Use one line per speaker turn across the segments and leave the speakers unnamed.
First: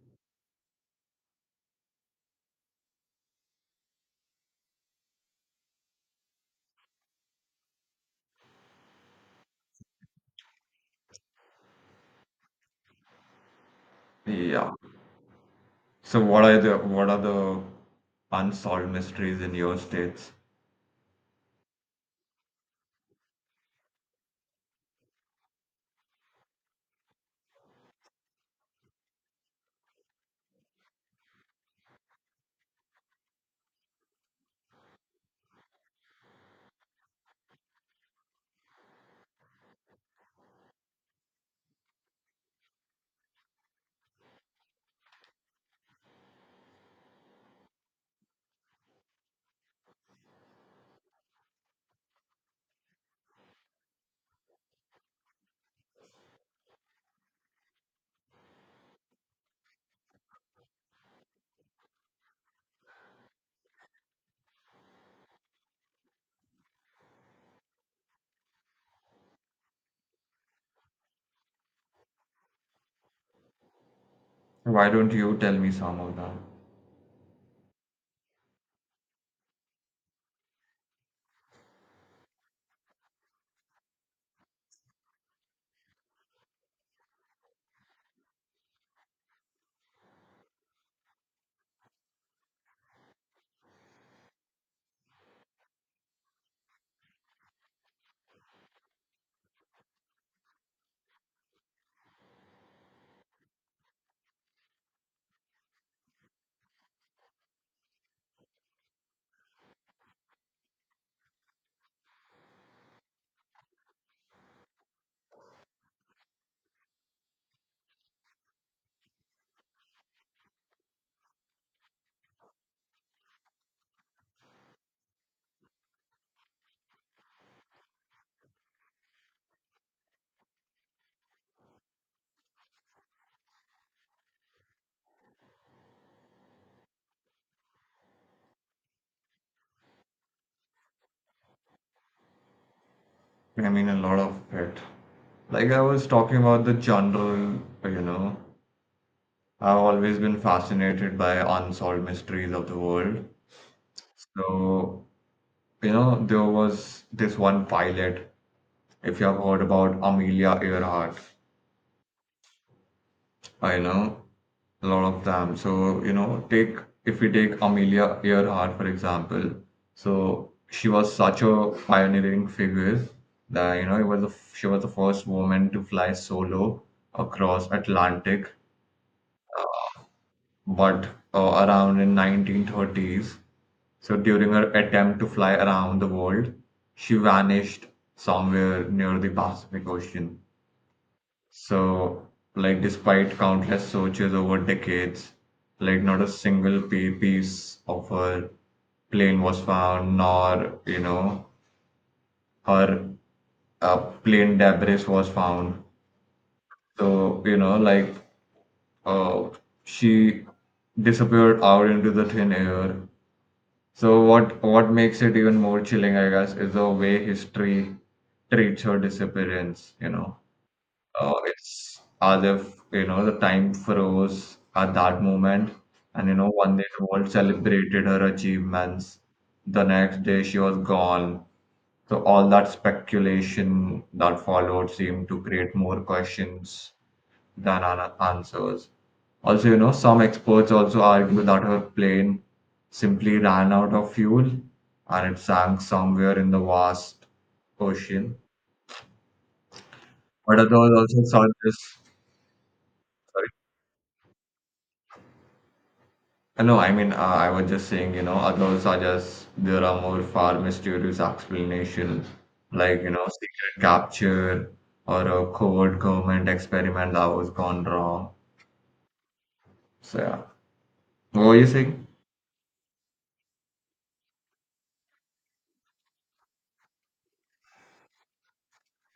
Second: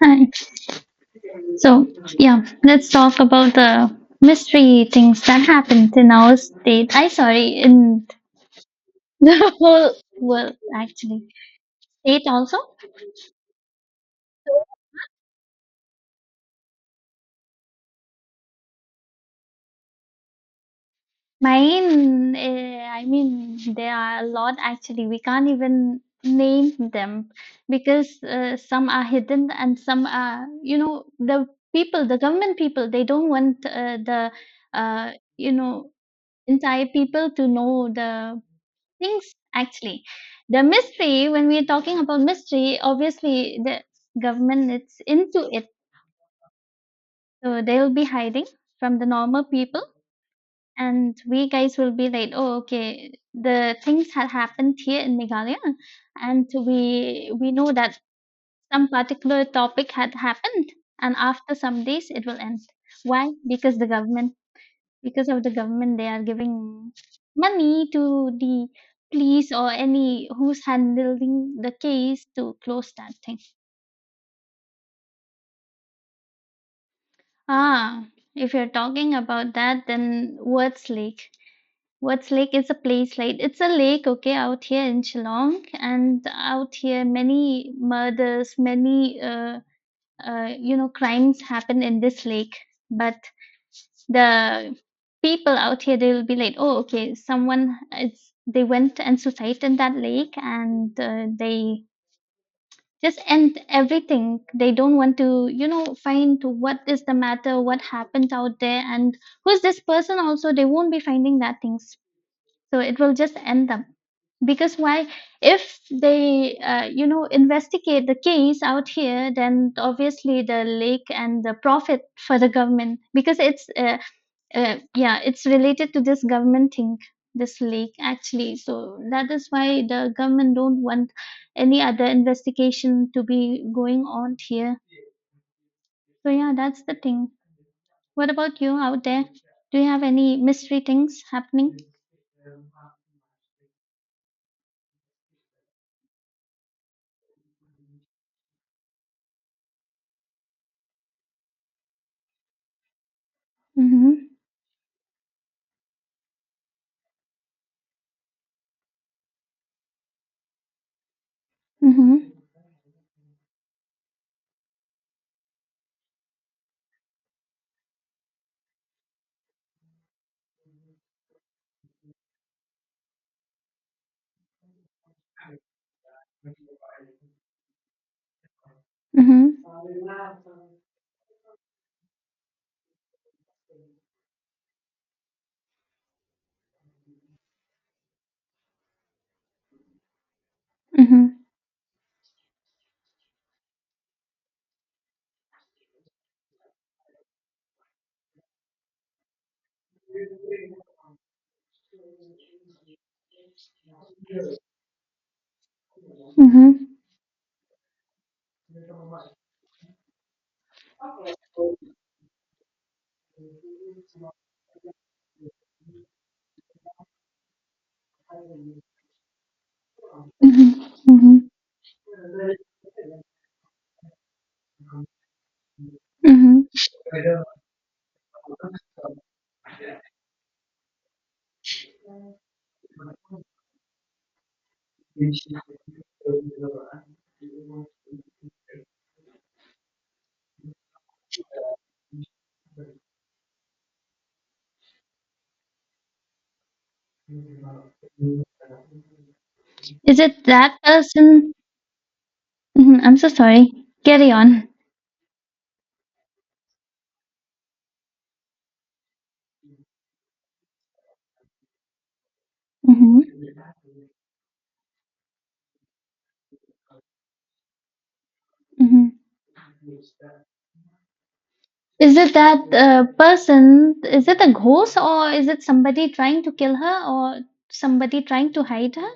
Hi. So, yeah, let's talk about the mystery things that happened in our state. I sorry, in the whole world actually. State also.
Yeah. So what are the unsolved mysteries in your states?
Mine, eh, I mean, there are a lot actually. We can't even name them because some are hidden and some are, you know, the people, the government people, they don't want the, uh, you know, entire people to know the things actually. The mystery, when we are talking about mystery, obviously the government is into it, so they'll be hiding from the normal people, and we guys will be like, oh okay, the things had happened here in Meghalaya, and we know that some particular topic had happened, and after some days it will end. Why? Because the government. Because of the government, they are giving money to the police or any who's handling the case to close that thing.
Why don't you tell me some of them?
Ah, if you're talking about that, then Words Lake. Words Lake is a place, like it's a lake, okay, out here in Shillong, and out here many murders, many you know, crimes happen in this lake, but the people out here, they'll be like, oh okay, someone, it's they went and suicide in that lake, and they just end everything. They don't want to, you know, find what is the matter, what happened out there, and who's this person also. They won't be finding that things, so it will just end up. Because why? If they you know, investigate the case out here, then obviously the lake and the profit for the government, because it's yeah, it's related to this government thing, this lake actually. So that is why the government don't want any other investigation to be going on here. So yeah, that's the thing. What about you out there? Do you have any mystery things happening?
I mean, a lot of it. Like I was talking about the general, you know, I've always been fascinated by unsolved mysteries of the world.
Mm-hmm.
So, you know, there was this one pilot, if you have heard about Amelia Earhart.
Mm-hmm.
I know a lot of them. So, you know, take if we take Amelia Earhart for example. So she was such a pioneering figure that you know she was the first woman to fly solo across Atlantic,
Mm-hmm.
but around in 1930s. So during her attempt to fly around the world, she vanished somewhere near the Pacific Ocean.
Mm-hmm.
So, like, despite countless searches over decades, like, not a single piece of her plane was found, nor, you know, her uh, plane debris was found.
Mm-hmm.
So, you know, like, uh, she disappeared out into the thin air. So, what makes it even more chilling, I guess, is the way history treats her disappearance, you know.
Mm-hmm.
uh,
Mm-hmm.
it's as if you know the time froze at that moment, and you know
Hmm.
one day the world celebrated her achievements. The next day she was gone. So all that speculation that followed seemed to create more questions than answers. Also, you know, some experts also argue that her plane simply ran out of fuel and it sank somewhere in the vast ocean.
Is it
But others
that
also
person?
suggest.
Hmm. I'm so sorry. Carry on.
No, I mean, I was just saying, you know, others are just, there are more far mysterious explanation, like, you know,
Hmm.
secret capture or a covert government experiment that was gone wrong.
Hmm.
So, yeah. What were you saying?
Is it that person? Is it a ghost, or is it somebody trying to kill her, or somebody trying to hide her?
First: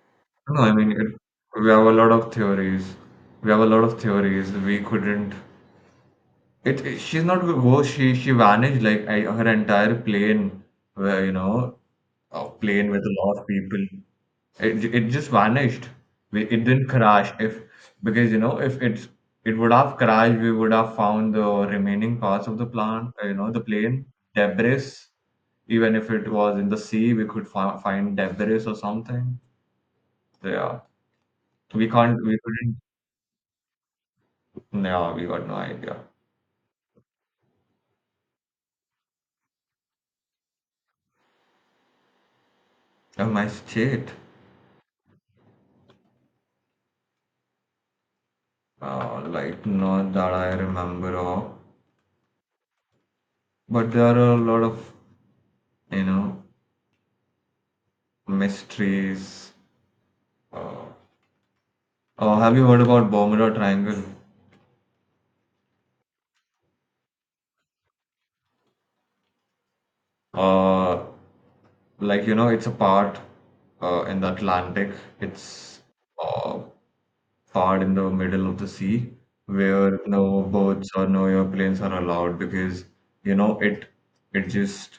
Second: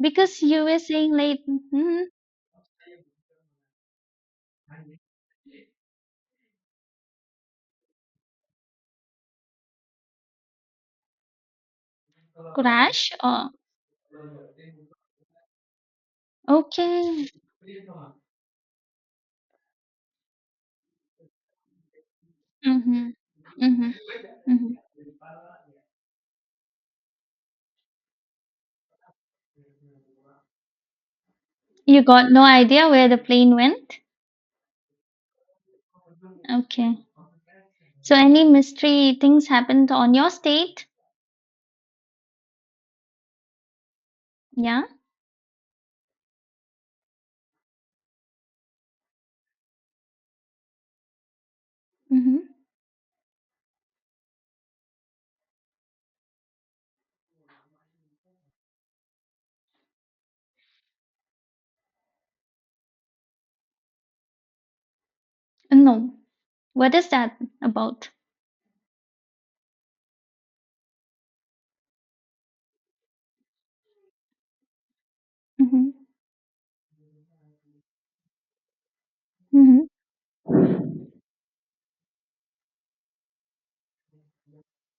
Because you
No, I
were
mean, it,
saying like,
we have a
hmm,
lot of theories. We have a lot of theories. We couldn't. She's not. Oh, she vanished like I, her entire plane. Where you know, a plane with
crash
a lot of
or
people. It just vanished. We, it didn't
okay.
crash. If because you know if it's it would have crashed, we would have found the remaining parts of the
Hmm.
plant. You know the
Hmm.
plane
Hmm.
debris. Even if it was in the sea, we could find debris or something. So, yeah, we
You
can't.
got
We
no
couldn't.
idea where the plane went.
No, we got no idea.
Okay. So any mystery things happened on your state?
My state,
Yeah.
like not that I remember of,
Hmm.
but there are a lot of you know mysteries. Uh, oh, have you heard about Bermuda Triangle?
No. What is that about?
Uh, like you know, it's a part in the Atlantic. It's
Hmm.
uh, part in the middle of the sea
Mm-hmm.
where no boats or no airplanes are allowed because you know it just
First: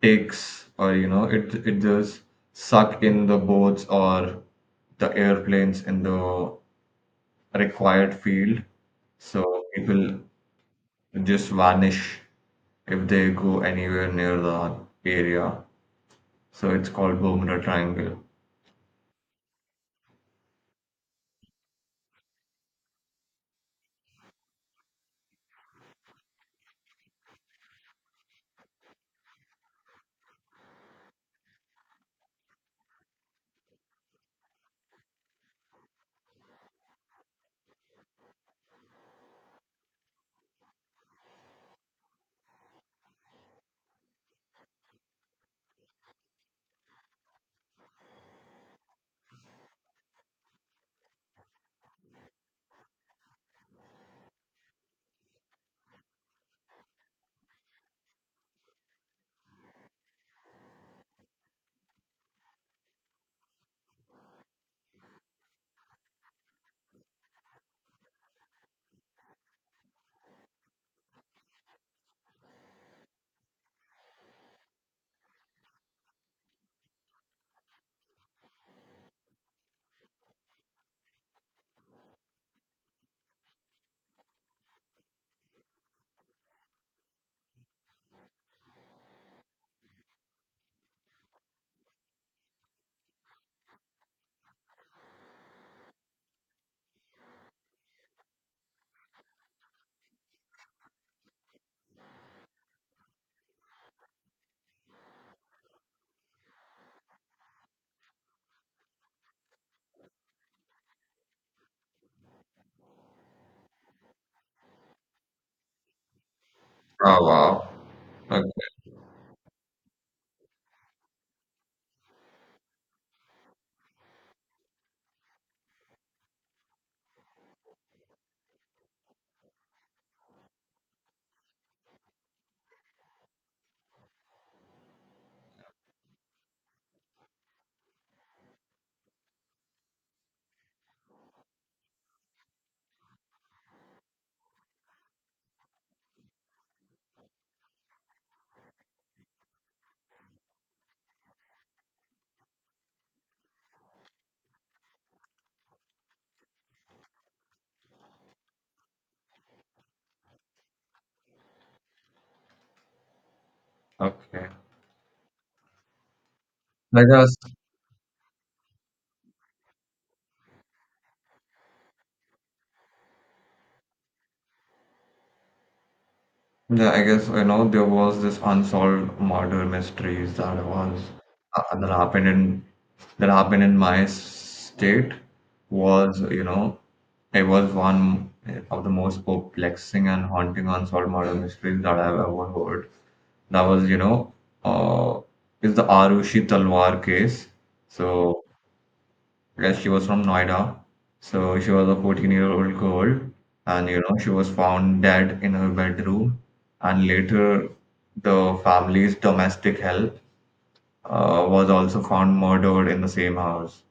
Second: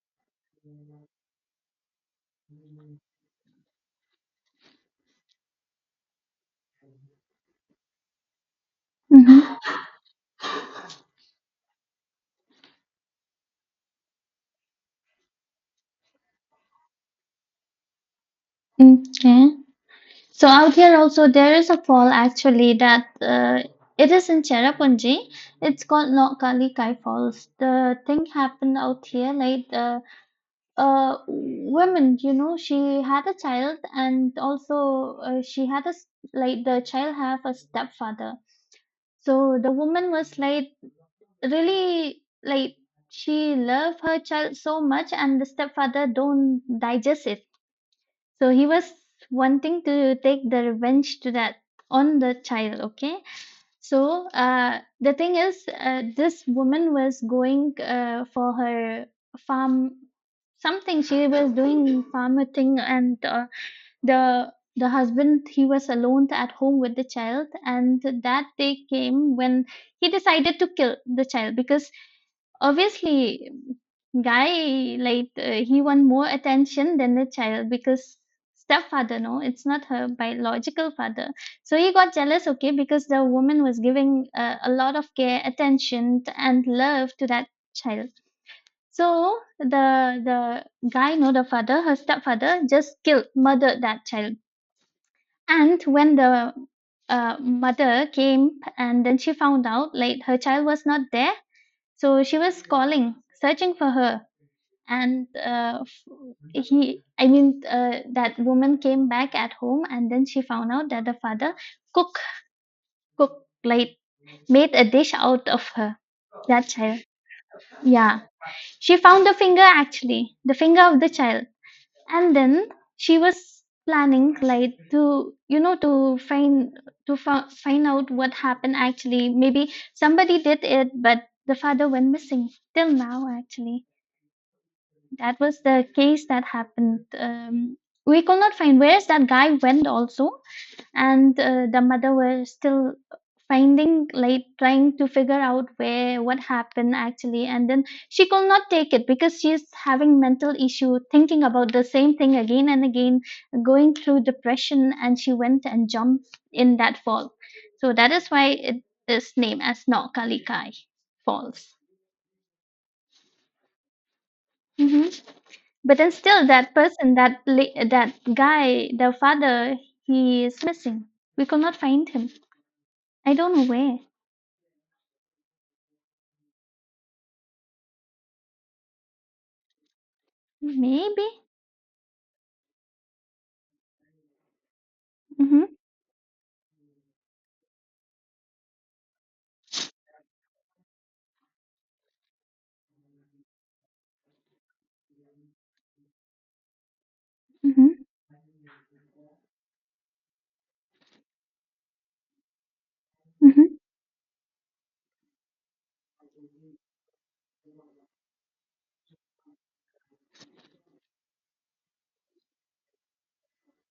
takes or you know it just suck in the boats or the airplanes in the required field. So
Mm-hmm.
people just vanish if they go anywhere near the area. So it's called Bermuda Triangle.
Okay. So out here also there is a fall actually, that it is in Cherrapunji. It's called Lokali Kai Falls. The thing happened out here, like the woman, you know, she had a child, and also she had a s- like the child have a stepfather. So the woman was like really like, she loved her child so much, and the stepfather don't digest it, so he was wanting to take the revenge to that on the child, okay. So the thing is, this woman was going for her farm, something, she was doing farmer thing, and the husband, he was alone at home with the child, and that day came when he decided to kill the child, because obviously, guy like he want more attention than the child, because stepfather no, it's not her biological father, so he got jealous, okay. Because the woman was giving a lot of care, attention and love to that child, so the guy no, the father, her stepfather, just killed, murdered that child. And when the mother came, and then she found out like her child was not there, so she was calling, searching for her, and he, I mean, that woman came back at home, and then she found out that the father cook, like made a dish out of her, that child.
Oh, wow.
Yeah,
Okay.
she found the finger, actually the finger of the child, and then she was planning like to, you know, to find, to find out what happened actually, maybe somebody did it, but the father went missing till now actually. That was the case that happened. We could not find where's that guy went also, and the mother was still finding, like trying to figure out where, what happened actually, and then she could not take it, because she's having mental issue, thinking about the same thing again and again, going through depression, and she went and jumped in that fall. So that is why it is named as Naukalikai Falls.
Okay.
Mhm. But then still, that
I
person,
guess.
that that guy, the father, he is missing. We could not find him. I don't know where.
Yeah, I guess you know there was this unsolved murder mysteries that was
Maybe.
uh, that happened in that happened in my state
Mhm.
was you know it was one of the most perplexing and haunting unsolved murder mysteries that I've ever heard. That was you know uh, is the Arushi Talwar case.
Mhm.
So yes, she was from Noida. So she was a 14-year-old girl,
Mhm.
and you know, she was found dead in her bedroom. And later, the family's domestic help was also found murdered in the same house.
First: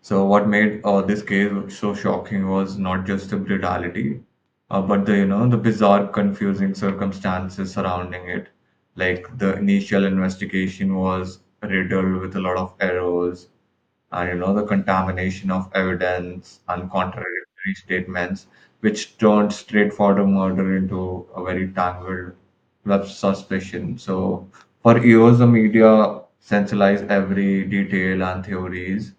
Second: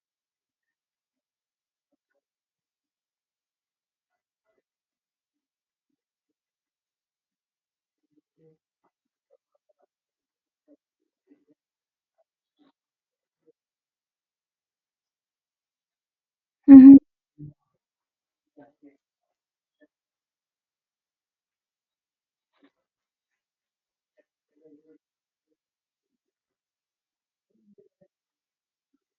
So what made this case so shocking was not just the brutality, but the you know the bizarre, confusing circumstances surrounding it. Like the initial investigation was riddled with a lot of errors and you know the contamination of evidence and
Mhm.
contradictory statements, which turned straightforward murder into a very tangled web of suspicion. So for years, the media centralized every detail and theories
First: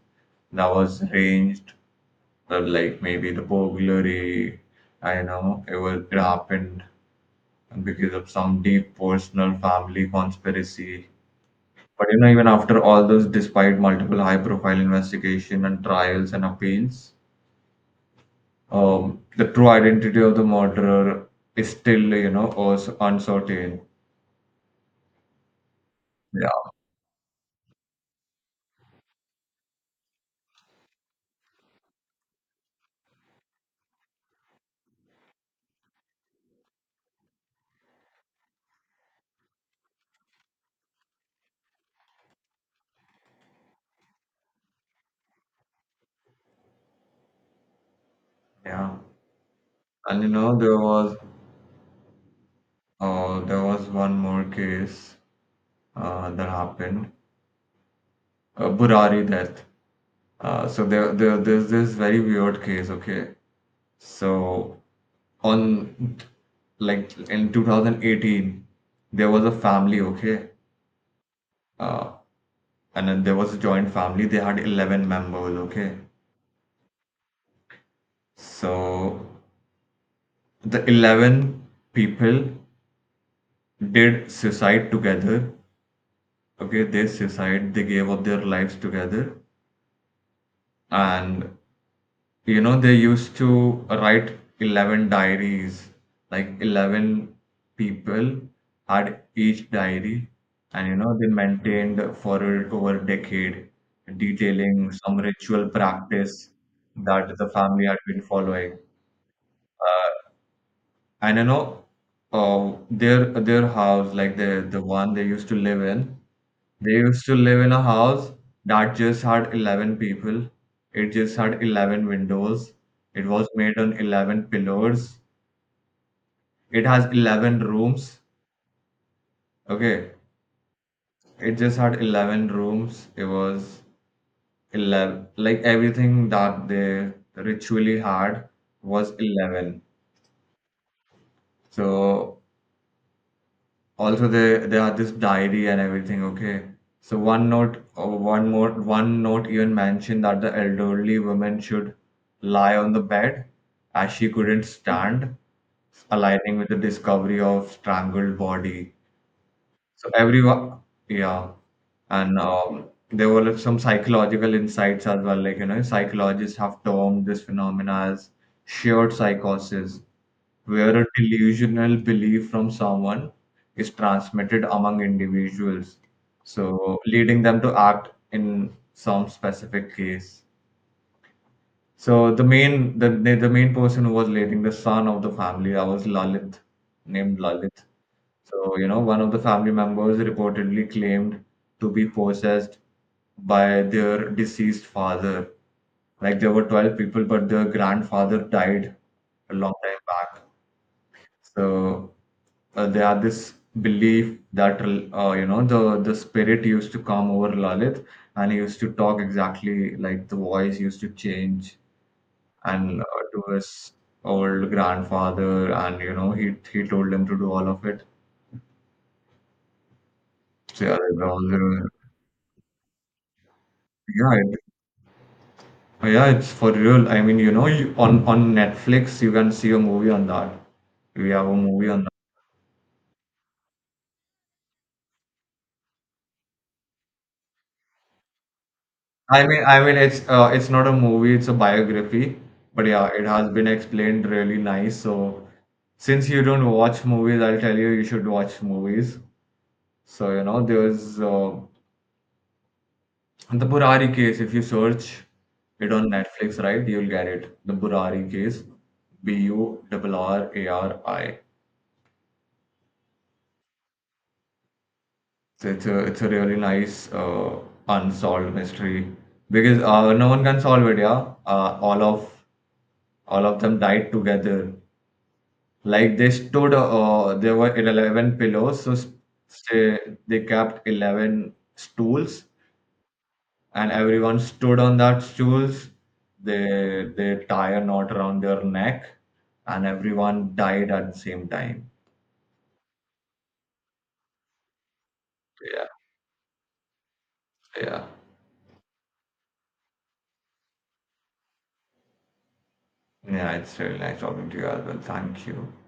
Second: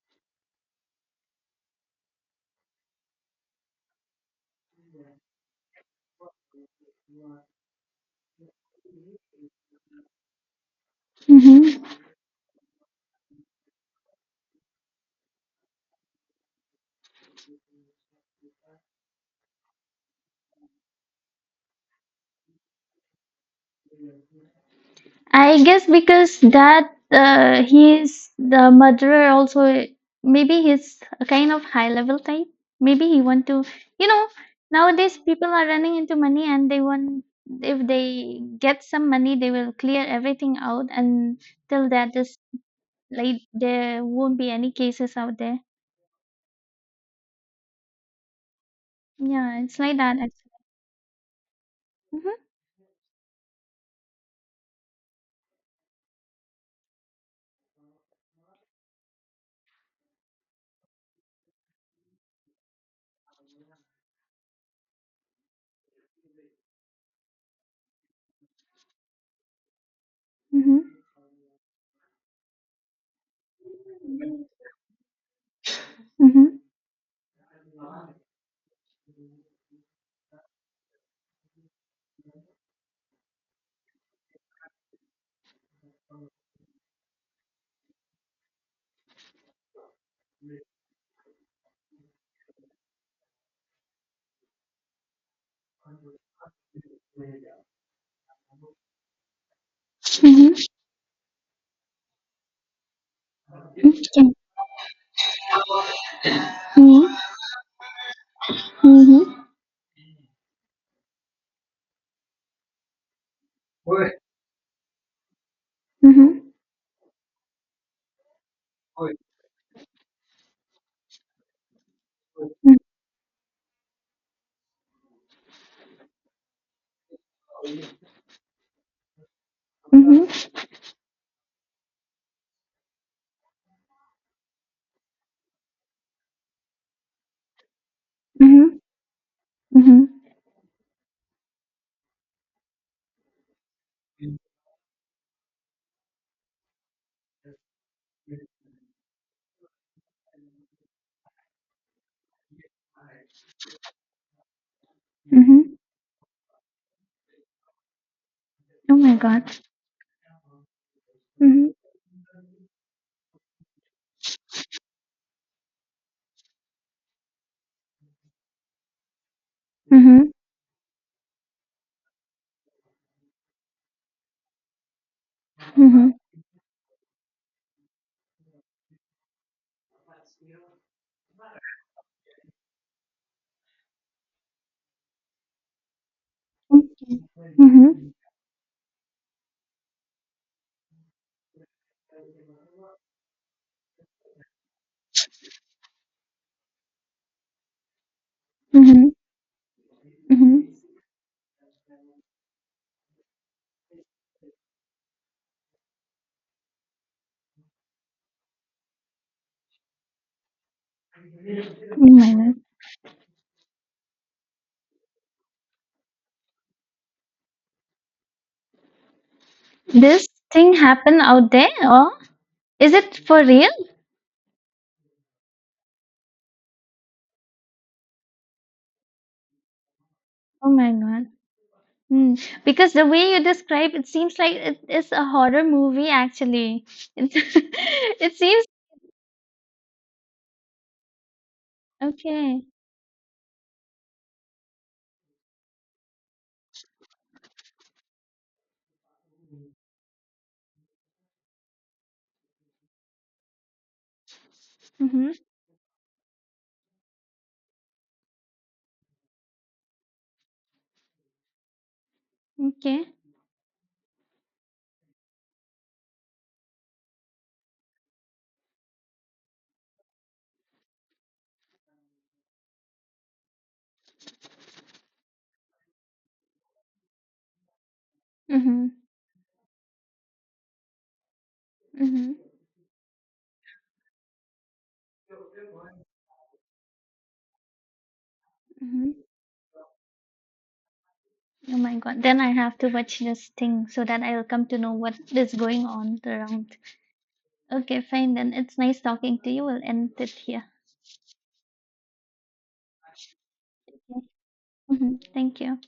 that was arranged, like maybe the burglary. I know it was it happened because of some deep personal family conspiracy,
Mhm.
but you know, even after all this, despite multiple high-profile investigation and trials and appeals, the true identity of the murderer is still, you know, uncertain.
I guess because
Yeah.
that he's the murderer. Also, maybe he's a kind of high level type. Maybe he want to. You know, nowadays people are running into money, and they want, if they get some money, they will clear everything out, and till that is, like there won't be any cases out there.
Yeah,
Yeah, it's like that.
and you know,
Mm-hmm.
there was one more case that happened, Burari death. So there's this very weird case. Okay, so on like in 2018, there was a family. Okay,
Mhm.
uh, and then there was a joint family, they had 11 members, okay?
Mhm.
So the 11 people did suicide together. Okay, they suicide, they gave up their lives together. And you know they used to write 11 diaries, like 11 people had each diary,
Mhm.
and you know they maintained for over a decade, detailing some ritual practice
Mhm.
that the family had been following.
Mhm.
Uh, And I know their house, like the one they used to live in,
Mhm.
they used to live in a house that just had 11 people. It just had 11 windows. It was made on 11 pillars. It has 11 rooms.
Mhm.
Okay.
Mhm.
It just had 11 rooms. It was 11. Like everything that they ritually had
Mhm.
was 11.
Mhm.
So also they had this diary and everything, okay? So one note or one note even mentioned that the elderly woman should lie on the bed as she couldn't stand,
Mhm.
aligning with the discovery of strangled body.
Oh my god.
So everyone, yeah,
Mhm.
and there were like some psychological insights as well. Like you know, psychologists have termed this phenomena as shared psychosis,
Mhm.
where a delusional belief from someone is transmitted among individuals,
Mhm.
so leading them to act in some specific case. So the main person who was leading the son of the family, that was Lalit, named Lalit.
Mhm.
So, you know, one of the family members reportedly claimed to be possessed by their deceased father. Like there were 12 people, but their grandfather died
Mhm.
a long time back.
Mhm.
So they had this belief that you know the spirit used to come over Lalit and he used to talk exactly, like the voice used to
Oh
change,
my god.
and to his old grandfather, and you know he told him to do all of it.
This thing
So yeah, there
happen
were all
out there,
the.
or is it for real?
Yeah, yeah, it's for real. I mean, you know, you, on Netflix you can see a movie on that.
Oh my god.
We have a movie on that.
Hmm. Because the way you describe it seems like it is a horror movie actually. It, it seems
I mean, it's not a movie, it's a biography.
okay.
But yeah, it has been explained really nice. So since you don't watch movies, I'll tell you you should watch movies. So you know, there's the Burari case. If you search
Mhm.
it on Netflix, right, you'll get it. The Burari case, Burrari.
Okay.
So it's a really nice unsolved mystery because no one can solve it. Yeah, all of them died together. Like they stood, there were 11 pillows, so
Mhm.
say they kept 11
Mhm.
stools, and everyone stood on that stools. They tie a knot around their neck,
Mhm.
and everyone died at the same
Oh
time.
my God. Then I have to watch this thing so that I'll come to know what is going
Yeah,
on around. Okay,
yeah,
fine then. It's nice talking to you. We'll end it here.
yeah. It's really nice
Okay.
talking to you as well.
Mhm.
Thank
Thank
you.
you.